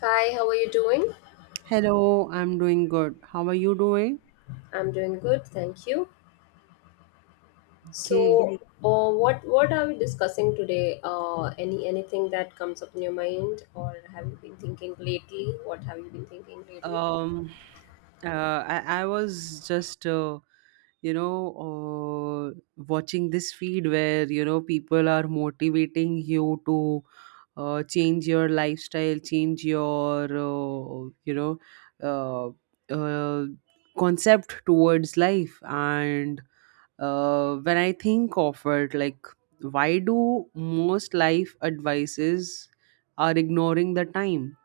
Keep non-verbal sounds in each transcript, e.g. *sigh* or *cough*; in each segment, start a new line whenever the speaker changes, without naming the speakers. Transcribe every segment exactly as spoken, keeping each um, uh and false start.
Hi, how are you doing?
Hello, I'm doing good. How are you doing?
I'm doing good, thank you. So,
Okay.
uh, what what are we discussing today? Uh, any anything that comes up in your mind, or have you been thinking lately? What have you been thinking lately?
Um, uh, I, I was just, uh, you know, uh, watching this feed where, you know, people are motivating you to uh, change your lifestyle, change your, uh, you know, uh, uh, concept towards life. And uh, when I think of it, like, why do most life advices are ignoring the time?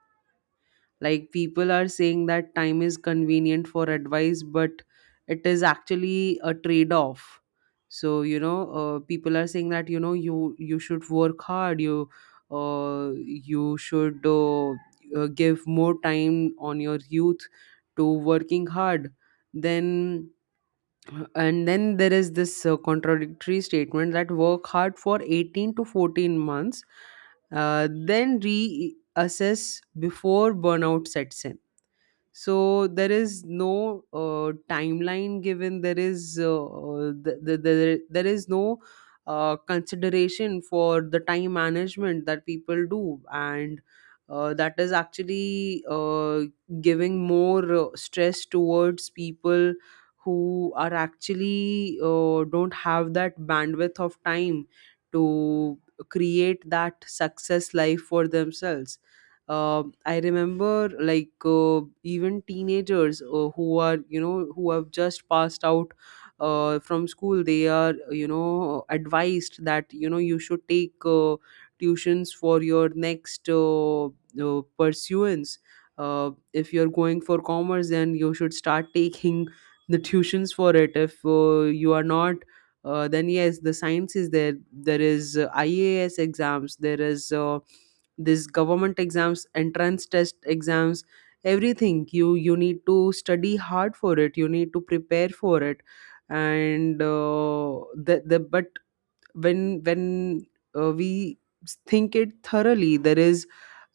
Like, people are saying that time is convenient for advice, but it is actually a trade off. So, you know uh, people are saying that, you know, you you should work hard, you uh, you should uh, uh, give more time on your youth to working hard, then and then there is this uh, contradictory statement that work hard for eighteen to fourteen months, uh, then reassess before burnout sets in. So there is no uh, timeline given. There is uh, uh, th- th- there, there is no uh, consideration for the time management that people do, and uh, that is actually uh, giving more uh, stress towards people who are actually uh, don't have that bandwidth of time to create that success life for themselves. uh, I remember, like, uh, even teenagers uh, who are, you know, who have just passed out uh, from school, they are, you know, advised that, you know, you should take uh, tuitions for your next uh, uh, pursuance. Uh, if you're going for commerce, then you should start taking *laughs* the tuitions for it. If uh, you are not uh, then, yes, the science is there. There is uh, I A S exams, there is uh, this government exams, entrance test exams, everything you you need to study hard for it, you need to prepare for it. And uh, the, the but when when uh, we think it thoroughly, there is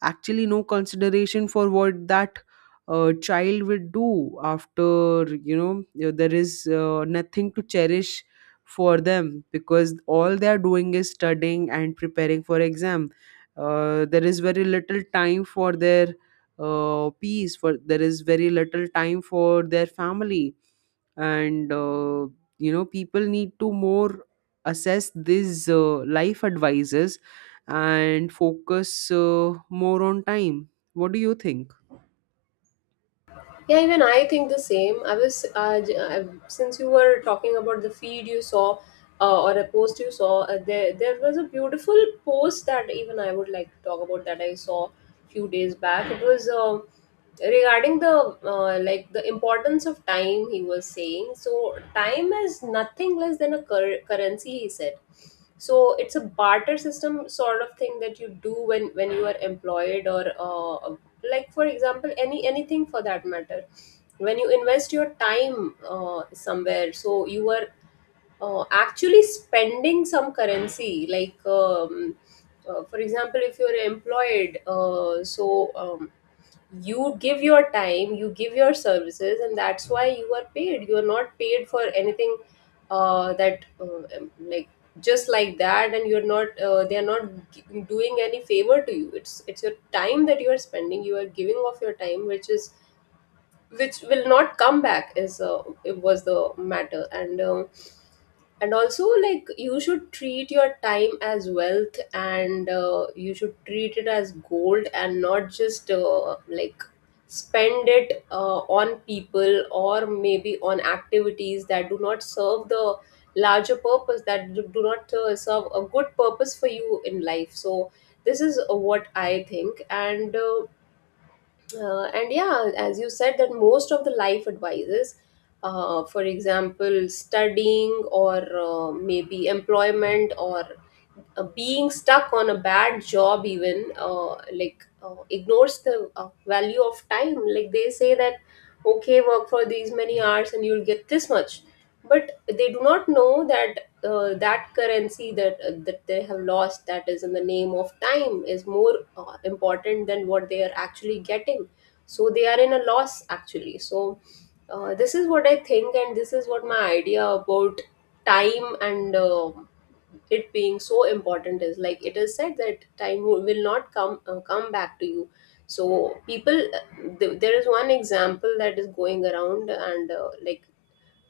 actually no consideration for what that uh, child would do after, you know, you there is uh, nothing to cherish for them, because all they are doing is studying and preparing for exam. Uh, there is very little time for their uh, peace, for there is very little time for their family. And uh, you know, people need to more assess these uh, life advices and focus uh, more on time. What do you think?
Yeah, even I think the same. I was uh, j- uh, since you were talking about the feed you saw, uh, or a post you saw. Uh, there there was a beautiful post that even I would like to talk about that I saw few days back. It was. Uh, regarding the uh, like, the importance of time. He was saying, so time is nothing less than a cur- currency, he said. So it's a barter system sort of thing that you do when when you are employed or uh, like, for example, any anything for that matter. When you invest your time uh, somewhere, so you are uh, actually spending some currency. Like um, uh, for example, if you're employed uh, so um, you give your time, you give your services, and that's why you are paid. You are not paid for anything uh, that uh, um, like just like that, and you're not uh, they are not g- doing any favor to you. It's it's your time that you are spending. You are giving of your time, which is which will not come back, is uh, it was the matter. And um, and also, like, you should treat your time as wealth, and uh, you should treat it as gold and not just uh, like spend it uh, on people or maybe on activities that do not serve the larger purpose, that do do not uh, serve a good purpose for you in life. So this is uh, what I think. And uh, uh, and yeah, as you said, that most of the life advices, uh, for example, studying or uh, maybe employment, or uh, being stuck on a bad job, even uh, like uh, ignores the uh, value of time. Like they say that, okay, work for these many hours and you'll get this much, but they do not know that Uh, that currency that uh, that they have lost, that is in the name of time, is more uh, important than what they are actually getting. So they are in a loss, actually. So uh, this is what I think, and this is what my idea about time. And uh, it being so important is, like, it is said that time wo- will not come uh, come back to you. So people, uh, th- there is one example that is going around. And uh, Like,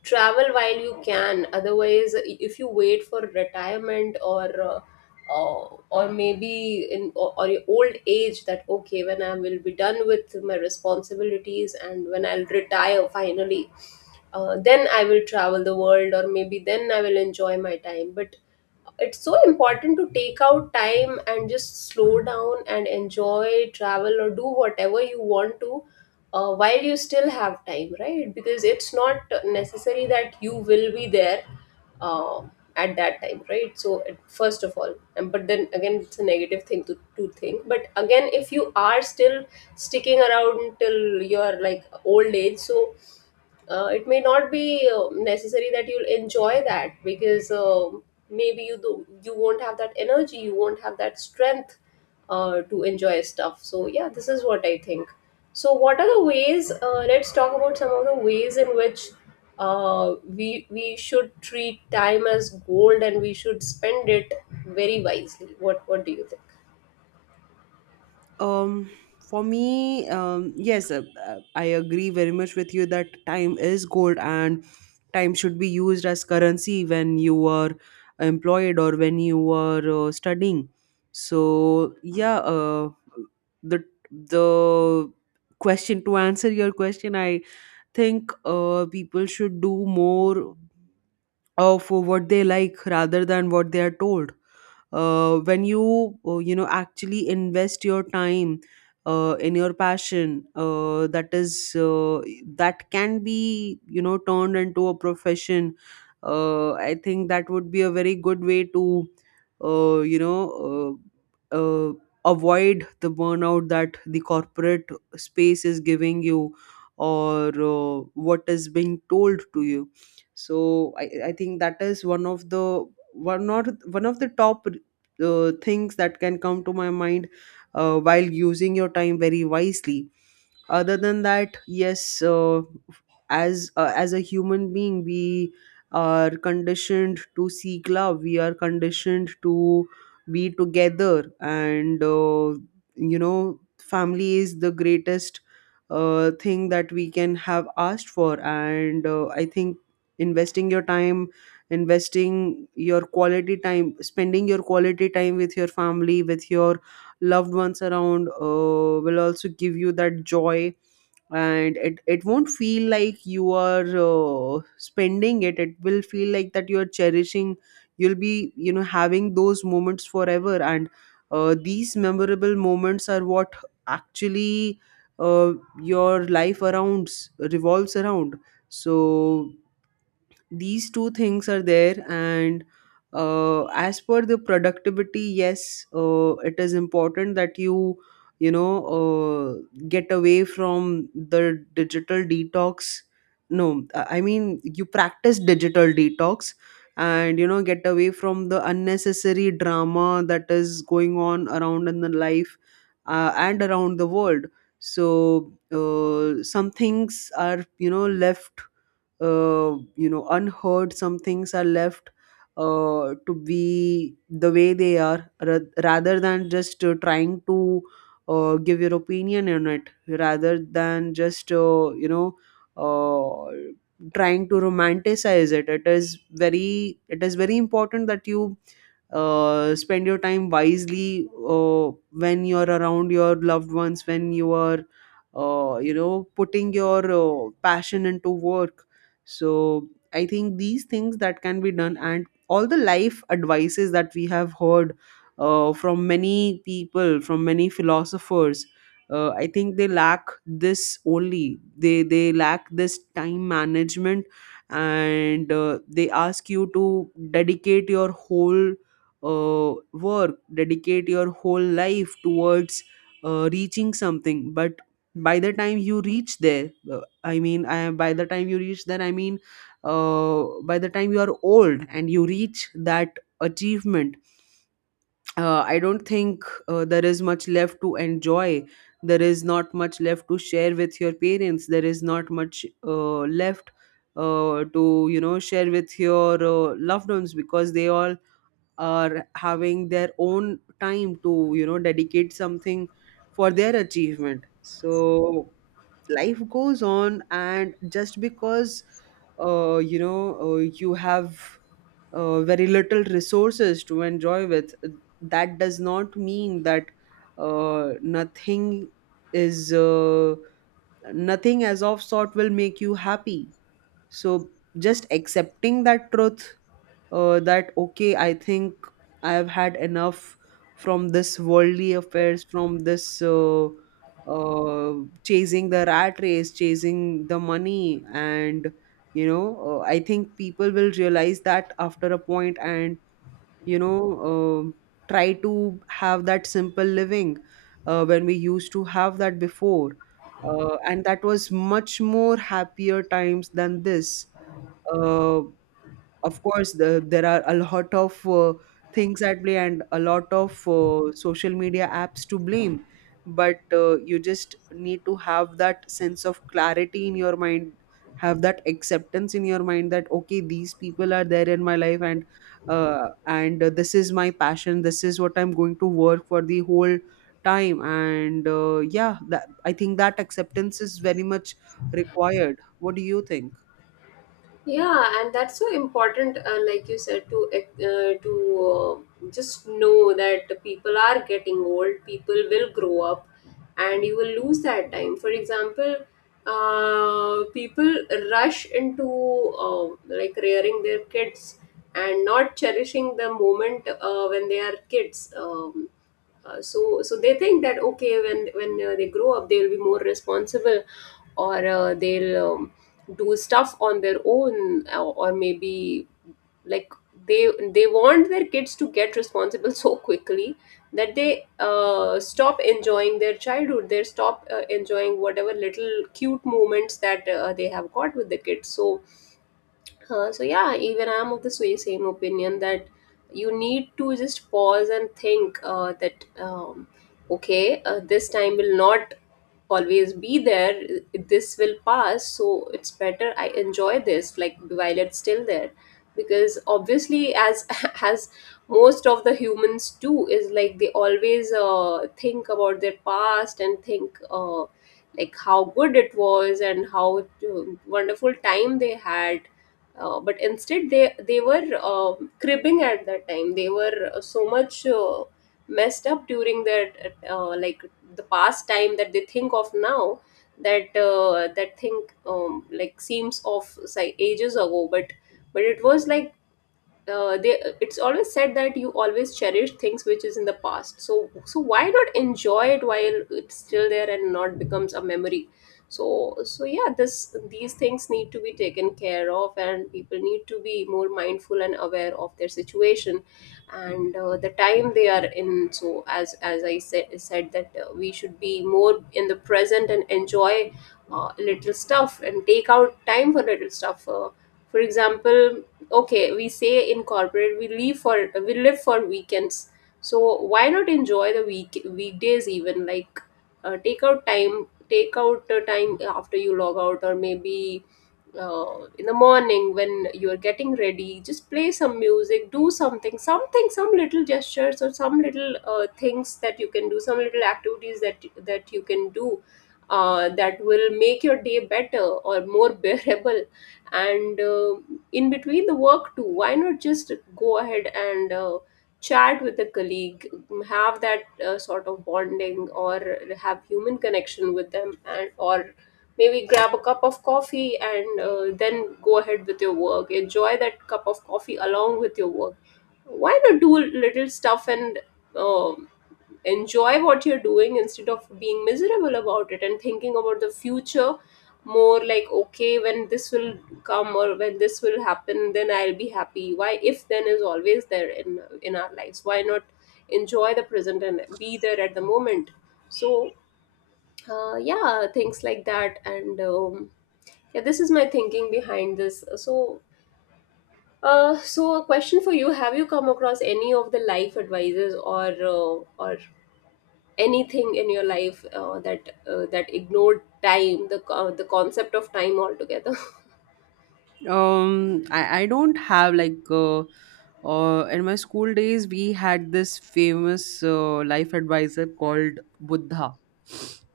travel while you can. Otherwise, i- if you wait for retirement, or uh, uh, or maybe in, or, or your old age, that, okay, when I will be done with my responsibilities and when I'll retire finally, uh, then I will travel the world, or maybe then I will enjoy my time. But it's so important to take out time and just slow down and enjoy travel, or do whatever you want to, uh, while you still have time, right? Because it's not necessary that you will be there uh, at that time, right? So it, first of all, and but then again, it's a negative thing to, to think. But again, if you are still sticking around till your, like, old age, so uh, it may not be uh, necessary that you'll enjoy that, because um maybe you do, you won't have that energy, you won't have that strength uh, to enjoy stuff. So yeah, this is what I think. So what are the ways, uh, let's talk about some of the ways in which uh, we we should treat time as gold, and we should spend it very wisely. What what do you think?
um for me, um yes, uh, uh, I agree very much with you that time is gold, and time should be used as currency when you are employed or when you are uh, studying. So, yeah uh, the the question, to answer your question, I think uh, people should do more of what they like rather than what they are told. Uh, when you uh, you know, actually invest your time uh, in your passion, uh, that is uh, that can be, you know, turned into a profession, uh, I think that would be a very good way to uh, you know uh, uh, avoid the burnout that the corporate space is giving you, or uh, what is being told to you. So i, I think that is one of the one or one of the top uh, things that can come to my mind uh, while using your time very wisely. Other than that, yes, uh, as uh, as a human being, we are conditioned to seek love, we are conditioned to be together, and uh, you know, family is the greatest uh, thing that we can have asked for. And uh, I think investing your time, investing your quality time, spending your quality time with your family, with your loved ones around uh, will also give you that joy. And it, it won't feel like you are uh, spending it, it will feel like that you're cherishing, you'll be, you know, having those moments forever. And uh, these memorable moments are what actually uh, your life arounds revolves around. So these two things are there. And uh, as per the productivity, yes, uh, it is important that you you know, uh, get away from the digital detox, no, i I mean, you practice digital detox and, you know, get away from the unnecessary drama that is going on around in the life uh, and around the world. So uh, some things are, you know, left uh, you know, unheard, some things are left uh, to be the way they are, ra- rather than just uh, trying to uh, give your opinion on it, rather than just uh, you know uh, trying to romanticize it. It is very it is very important that you uh, spend your time wisely uh, when you're around your loved ones, when you are uh, you know, putting your uh, passion into work. So I think these things that can be done, and all the life advices that we have heard uh, from many people, from many philosophers, uh, I think they lack this only, they they lack this time management. And uh, they ask you to dedicate your whole uh, work, dedicate your whole life towards uh, reaching something. But by the time you reach there, uh, I mean, I, by the time you reach that, I mean, uh, by the time you are old and you reach that achievement, uh, I don't think uh, there is much left to enjoy. There is not much left to share with your parents. There is not much uh, left uh, to, you know, share with your uh, loved ones, because they all are having their own time to, you know, dedicate something for their achievement. So life goes on, and just because uh, you know uh, you have uh, very little resources to enjoy with, that does not mean that uh, nothing is uh, nothing as of sort will make you happy. So just accepting that truth, uh, that okay, I think I have had enough from this worldly affairs, from this uh, uh, chasing the rat race, chasing the money, and you know uh, I think people will realize that after a point, and you know uh, try to have that simple living uh, when we used to have that before, uh, and that was much more happier times than this uh. Of course, the, there are a lot of uh, things at play, and a lot of uh, social media apps to blame. But uh, you just need to have that sense of clarity in your mind, have that acceptance in your mind that okay, these people are there in my life, and uh, and uh, this is my passion. This is what I'm going to work for the whole time. And uh, yeah, that I think that acceptance is very much required. What do you think?
Yeah, and that's so important, uh, like you said, to uh, to uh, just know that the people are getting old, people will grow up, and you will lose that time. For example, uh, people rush into, uh, like, rearing their kids, and not cherishing the moment uh, when they are kids. Um, uh, so so they think that, okay, when when uh, they grow up, they will be more responsible, or uh, they'll um, do stuff on their own, or, or maybe, like, they they want their kids to get responsible *laughs* so quickly that they uh, stop enjoying their childhood, they stop uh, enjoying whatever little cute moments that uh, they have got with the kids. So huh, so yeah, even I'm of the same same opinion that you need to just pause and think uh, that um, okay, uh, this time will not always be there. This will pass, so it's better I enjoy this, like, while it's still there, because obviously, as *laughs* as most of the humans do, is, like, they always uh, think about their past and think. Uh, like, how good it was and how uh, wonderful time they had, uh, but instead they they were um cribbing at that time. They were uh, so much uh, messed up during their uh, like the past time that they think of now, that uh, that thing, um, like, seems of, say, ages ago. But but it was like, uh, they it's always said that you always cherish things which is in the past. So so why not enjoy it while it's still there and not becomes a memory? So so yeah, this these things need to be taken care of, and people need to be more mindful and aware of their situation and uh, the time they are in. So as as I said said, that uh, we should be more in the present and enjoy uh, little stuff and take out time for little stuff. Uh, for example, okay, we say in corporate, we leave for we live for weekends. So why not enjoy the week weekdays even, like, uh, take out time take out the time after you log out, or maybe uh, in the morning when you are getting ready, just play some music, do something something, some little gestures, or some little uh, things that you can do, some little activities that that you can do uh, that will make your day better, or more *laughs* bearable. And uh, in between the work too, why not just go ahead and uh, chat with a colleague, have that uh, sort of bonding, or have human connection with them, and or maybe grab a cup of coffee and uh, then go ahead with your work, enjoy that cup of coffee along with your work. Why not do little stuff and um enjoy what you're doing instead of being miserable about it and thinking about the future, more like, okay, when this will come, or when this will happen, then I'll be happy. Why, if then is always there in in our lives, why not enjoy the present and be there at the moment? So uh, yeah, things like that. And um, yeah, this is my thinking behind this. So, uh, so a question for you: have you come across any of the life advices, or uh, or anything in your life uh, that uh, that ignored time, the co- the concept of time altogether? *laughs*
Um, I, I don't have, like, uh, uh, in my school days we had this famous uh, life advisor called Buddha.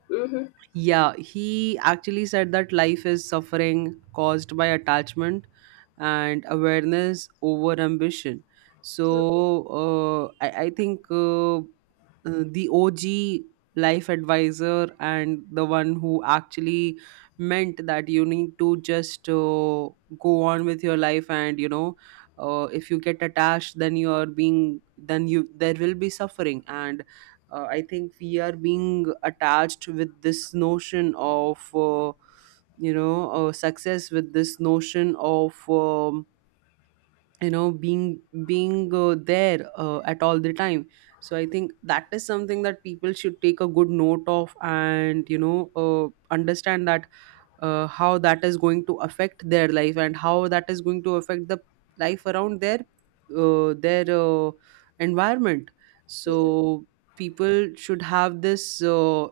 Mm-hmm.
Yeah, he actually said that life is suffering caused by attachment and awareness over ambition. So uh, I, I think uh, uh, the O G life advisor, and the one who actually meant that you need to just uh, go on with your life, and you know, uh, if you get attached, then you are being, then you, there will be suffering. And uh, I think we are being attached with this notion of uh, you know uh, success, with this notion of um, you know being being uh, there uh, at all the time. So I think that is something that people should take a good note of, and, you know, uh, understand that uh, how that is going to affect their life, and how that is going to affect the life around their uh, their uh, environment. So people should have this uh,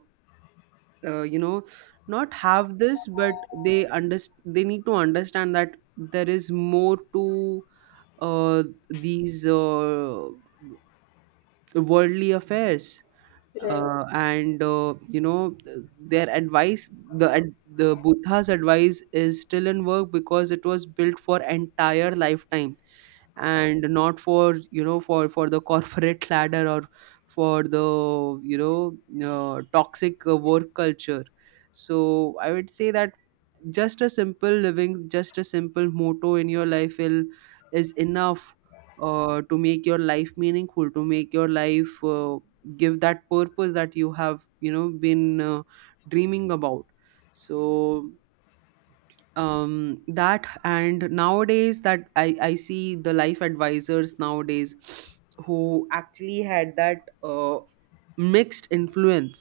uh, you know not have this, but they underst- they need to understand that there is more to uh, these uh, worldly affairs.
Right.
Uh, and uh, you know, th- their advice, the ad- the Buddha's advice is still in work, because it was built for entire lifetime and not for, you know, for for the corporate *laughs* ladder, or for the, you know, uh, toxic uh, work culture. So I would say that just a simple living, just a simple motto in your life will is enough uh, to make your life meaningful, to make your life uh, give that purpose that you have, you know, been uh, dreaming about. So um that, and nowadays, that i i see the life advisors nowadays who actually had that uh, mixed influence,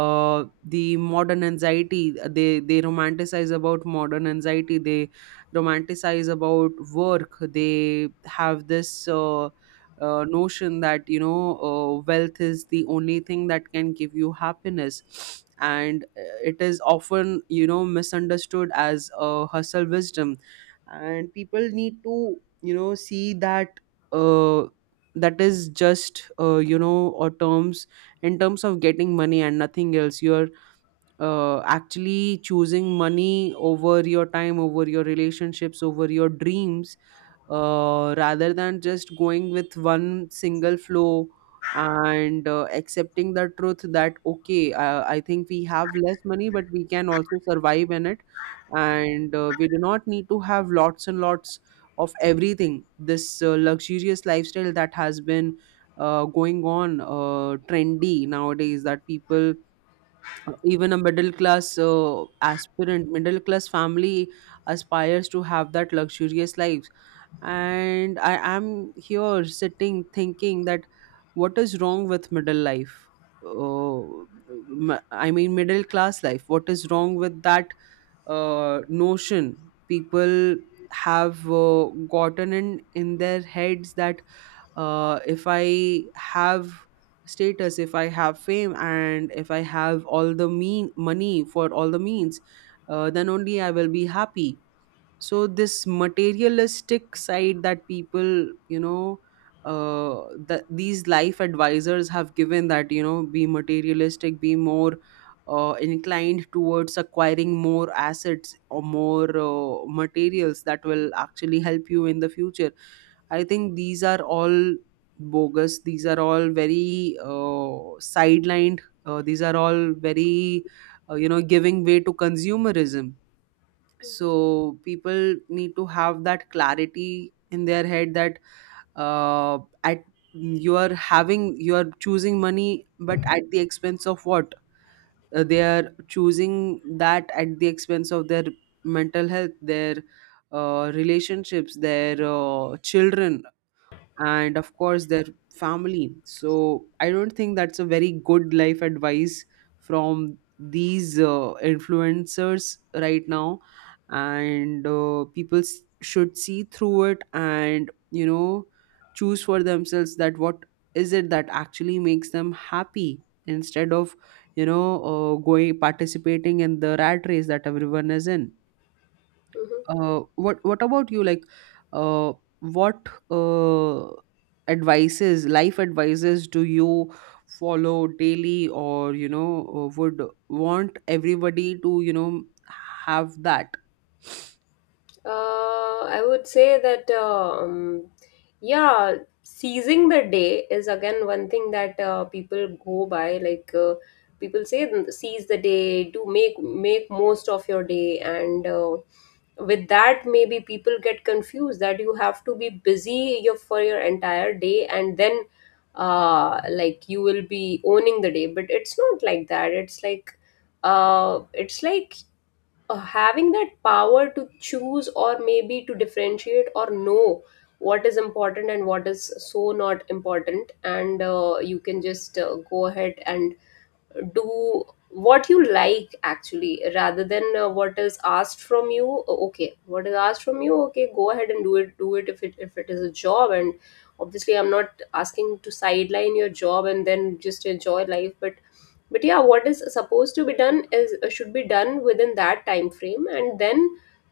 uh the modern anxiety, they they romanticize about modern anxiety, they romanticize about work. They have this uh, uh, notion that, you know, uh, wealth is the only thing that can give you happiness, and uh, it is often, you know, misunderstood as a hustle wisdom. And people need to, you know, see that uh, that is just uh, you know or terms in terms of getting money and nothing else. You're uh, actually choosing money over your time, over your relationships, over your dreams, uh, rather than just going with one single flow. And uh, accepting the truth that okay uh, I think we have less money, but we can also survive in it. And uh, we do not need to have lots and lots of everything. This uh, luxurious lifestyle that has been uh, going on, uh, trendy nowadays, that people, even a middle class, uh, aspirant middle class family aspires to have that luxurious life. And I am here sitting thinking that what is wrong with middle life? oh, m- I mean middle class life, what is wrong with that uh, notion people have uh, gotten in in their heads that uh, if I have status, if I have fame, and if I have all the mean money for all the means, uh, then only I will be happy. So this materialistic side that people you know uh that these life advisors have given, that you know be materialistic, be more uh, inclined towards acquiring more assets or more uh, materials that will actually help you in the future. I think these are all bogus. These are all very uh, sidelined. Uh, these are all very uh, you know giving way to consumerism.
Mm-hmm.
So people need to have that clarity in their head that uh, at you are having, you are choosing money, but at the expense of what? Uh, they are choosing that at the expense of their mental health, their uh, relationships, their uh, children, and of course their family. So I don't think that's a very good life advice from these uh, influencers right now. And uh, people s- should see through it and you know choose for themselves that what is it that actually makes them happy, instead of you know uh, going, participating in the rat race that everyone is in.
Mm-hmm.
Uh, what what about you? Like uh, what uh, advices, life advices, do you follow daily? Or you know uh, would want everybody to you know have that?
Uh, I would say that, um, yeah, seizing the day is again one thing that uh, people go by. Like, uh, people say, seize the day, do make make most of your day, and uh, with that, maybe people get confused that you have to be busy your, for your entire day, and then uh, like you will be owning the day. But it's not like that. It's like uh, it's like uh, having that power to choose, or maybe to differentiate or know what is important and what is so not important, and uh, you can just uh, go ahead and do what you like actually, rather than uh, what is asked from you. Uh, okay, what is asked from you, okay, go ahead and do it. Do it if it if it is a job. And obviously I'm not asking to sideline your job and then just enjoy life, but but yeah, what is supposed to be done is uh, should be done within that time frame, and then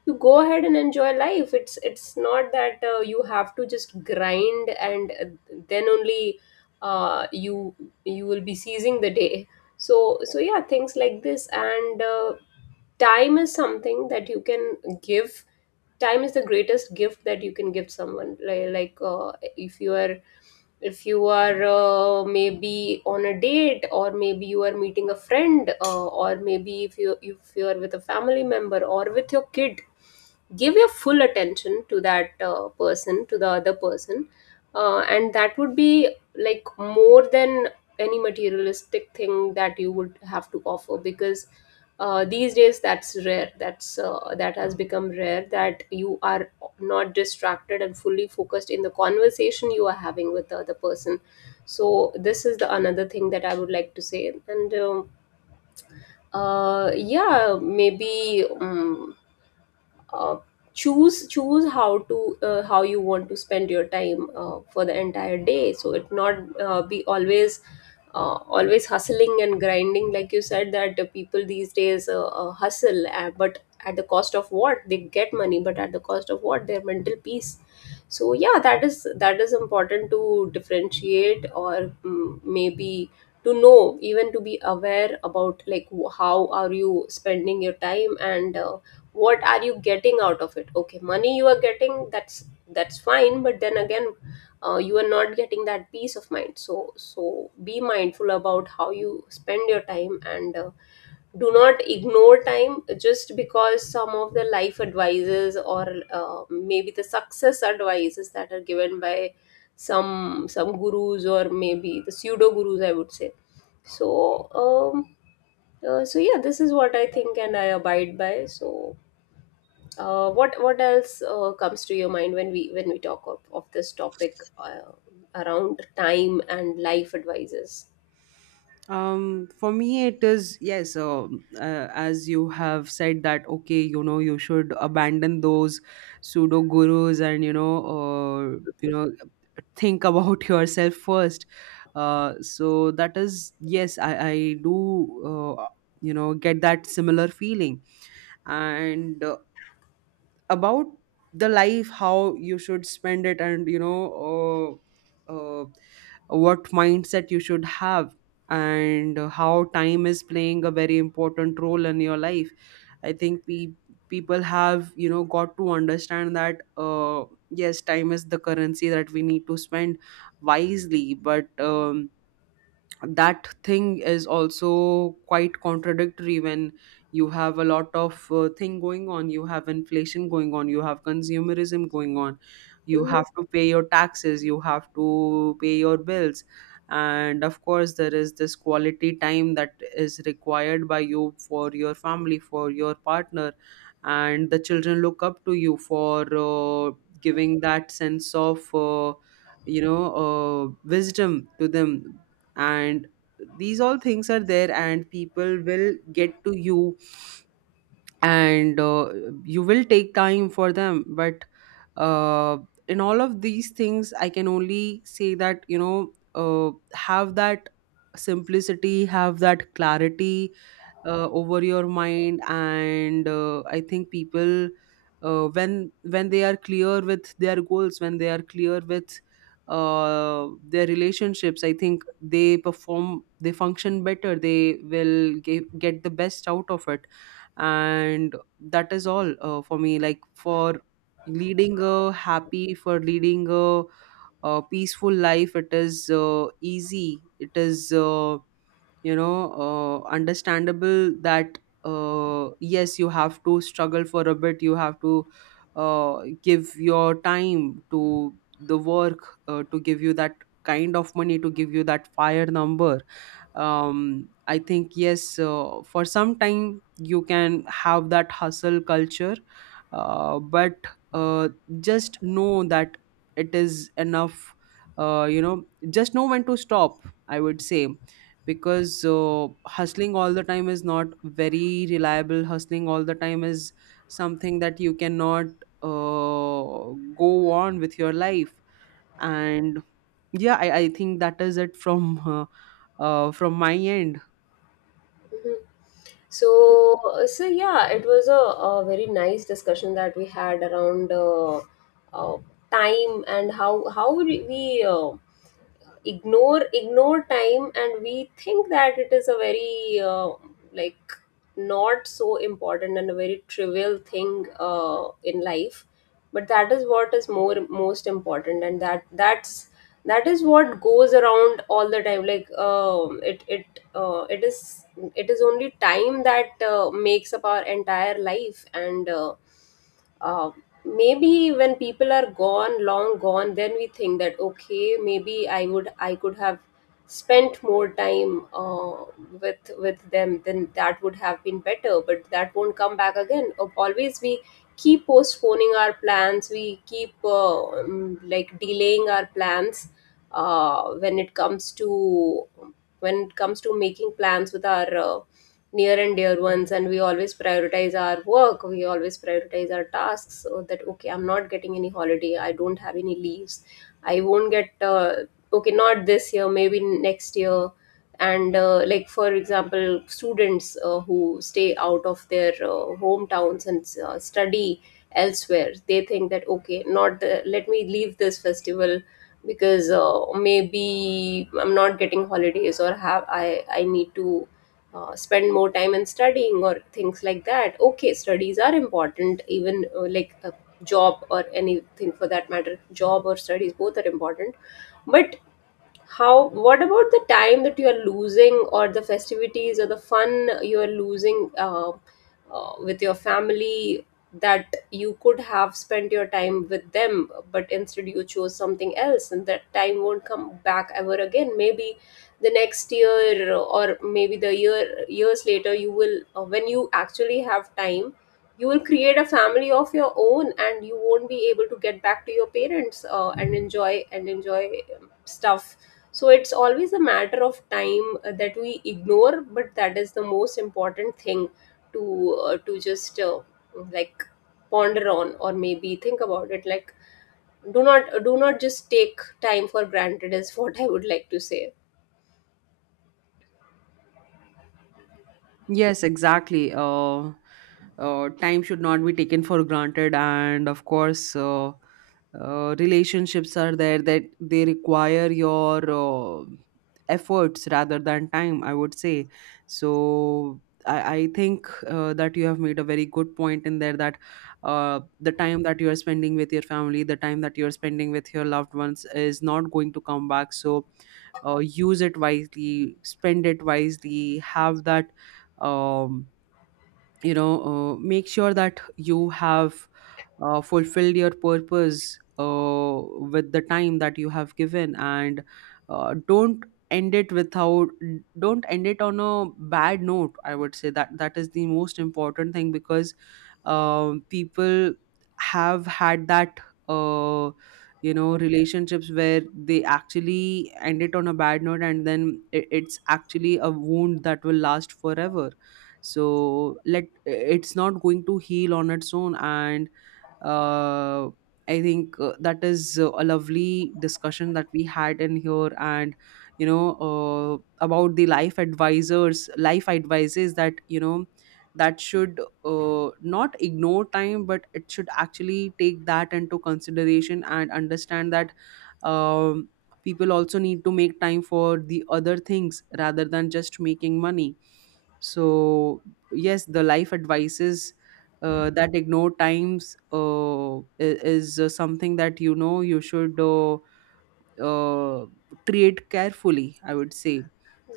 you go ahead and enjoy life. It's it's not that uh, you have to just grind and uh, then only uh, you you will be seizing the day. So so yeah, things like this. And uh, Time is something that you can give. Time is the greatest gift that you can give someone. Like, like uh, if you are, if you are uh, maybe on a date, or maybe you are meeting a friend, uh, or maybe if you if you are with a family member or with your kid, give your full attention to that uh, person, to the other person. Uh, and that would be like more than any materialistic thing that you would have to offer, because uh, these days that's rare. That's uh, that has become rare, that you are not distracted and fully focused in the conversation you are having with the other person. So this is the another thing that I would like to say. And um, uh, Yeah, maybe um, uh, choose choose how to uh, how you want to spend your time uh, for the entire day, so it not uh, be always uh, always hustling and grinding, like you said, that uh, people these days uh, uh, hustle, uh, but at the cost of what? They get money, but at the cost of what? Their mental peace. So yeah, that is that is important to differentiate, or mm, maybe to know, even to be aware about, like, wh- how are you spending your time, and uh, what are you getting out of it? Okay, money you are getting, that's that's fine, but then again, uh, you are not getting that peace of mind. So so be mindful about how you spend your time, and uh, do not ignore time, just because some of the life advices, or uh, maybe the success advices that are given by some some gurus, or maybe the pseudo gurus, I would say. So um uh, so yeah, this is what I think and I abide by. So uh, what what else uh, comes to your mind when we when we talk of, of this topic, uh, around time and life advices?
um For me, it is, yes, uh, uh, as you have said that, okay, you know you should abandon those pseudo gurus, and you know uh, you know think about *laughs* yourself first. Uh, so that is, yes, i i do, uh, you know get that similar feeling. And uh, about the life, how you should spend it, and you know uh, uh, what mindset you should have, and how time is playing a very important role in your life. I think we, people, have you know got to understand that, uh, yes, time is the currency that we need to spend wisely. But um, that thing is also quite contradictory when you have a lot of uh, thing going on. You have inflation going on, you have consumerism going on, you
Mhm,
have to pay your taxes, you have to pay your bills, and of course there is this quality time that is required by you for your family, for your partner, and the children look up to you for uh, giving that sense of uh, you know uh, wisdom to them. And these all things are there, and people will get to you, and uh, you will take time for them. But uh, in all of these things, I can only say that, you know uh, have that simplicity, have that clarity uh, over your mind. And uh, I think people, uh, when when they are clear with their goals, when they are clear with uh, their relationships, I think they perform, they function better, they will ge- get the best out of it. And that is all, uh, for me, like, for leading a happy, for leading a, a peaceful life. It is uh, easy, it is uh, you know uh, understandable that uh, yes, you have to struggle for a bit, you have to uh, give your time to the work uh, to give you that kind of money, to give you that fire number. um, I think, yes, uh, for some time you can have that hustle culture, uh, but uh, just know that it is enough. uh, you know just know when to stop, I would say, because uh, hustling all the time is not very reliable. Hustling all the time is something that you cannot uh, go on with your life. And yeah, i, I think that is it from uh, uh, from my end.
mhm. So uh, so yeah, it was a, a very nice discussion that we had around uh, uh, time, and how how we we, uh, ignore ignore time, and we think that it is a very uh, like not so important and a very trivial thing uh, in life. But that is what is more most important, and that that's that is what goes around all the time. Like um it it uh, it is, it is only time that uh, makes up our entire life. And uh, um, Maybe when people are gone, long gone, then we think that okay, maybe i would i could have spent more time uh, with with them, then that would have been better, but that won't come back again. Of always we keep postponing our plans, we keep uh, um, like delaying our plans uh, when it comes to when it comes to making plans with our uh, near and dear ones. And we always prioritize our work, we always prioritize our tasks, so that okay, I'm not getting any holiday, I don't have any leaves, I won't get uh, okay, not this year, maybe next year. And uh, like for example, students uh, who stay out of their uh, hometowns and uh, study elsewhere, they think that okay, not the, let me leave this festival, because uh, maybe I'm not getting holidays, or have I I need to uh, spend more time in studying, or things like that. Okay, studies are important, even uh, like a job, or anything for that matter, job or studies, both are important. But how? What about the time that you are losing, or the festivities, or the fun you are losing, uh, uh, with your family, that you could have spent your time with them, but instead you chose something else, and that time won't come back ever again. Maybe the next year, or maybe the year years later, you will, uh, when you actually have time. You will create a family of your own, and you won't be able to get back to your parents, uh, and enjoy and enjoy um, stuff. So it's always a matter of time uh, that we ignore, but that is the most important thing to uh, to just uh, like ponder on, or maybe think about it. Like, do not do not just take time for granted, is *laughs* what I would like to say.
Yes, exactly. Uh, uh, time should not be taken for granted. And of course, uh, uh, relationships are there, that they require your uh, efforts rather than time, I would say. So, I, I think uh, that you have made a very good point in there, that uh, the time that you are spending with your family, the time that you are spending with your loved ones, is not going to come back. So, uh, use it wisely, spend it wisely, have that um, you know uh, make sure that you have, uh, fulfill your purpose uh, with the time that you have given. And uh, don't end it without, don't end it on a bad note, I would say, that that is the most important thing. Because um, people have had that uh, you know relationships where they actually end it on a bad note, and then it, it's actually a wound that will last forever. So let, it's not going to heal on its own. And uh, I think uh, that is uh, a lovely discussion that we had in here, and you know uh, about the life advisors, life advices, that you know that should uh, not ignore time, but it should actually take that into consideration and understand that um, people also need to make time for the other things rather than just making money. So yes, the life advices uh, that ignore times, uh, i- is uh, something that you know you should uh, uh, treat carefully, I would say.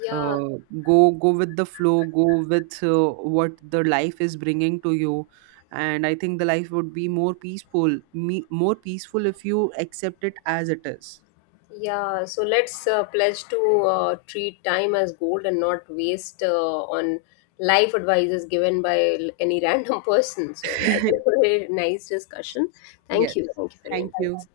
Yeah,
uh, Go, go with the flow, go with uh, what the life is bringing to you, and I think the life would be more peaceful, me, more peaceful if you accept it as it is.
yeah. So let's uh, pledge to uh, treat time as gold and not waste uh, on life advices given by l- any *laughs* random person. So yeah, *laughs* it
*laughs*
was a very nice discussion. Thank
Yes,
you. Thank you for your
thank you.
insights.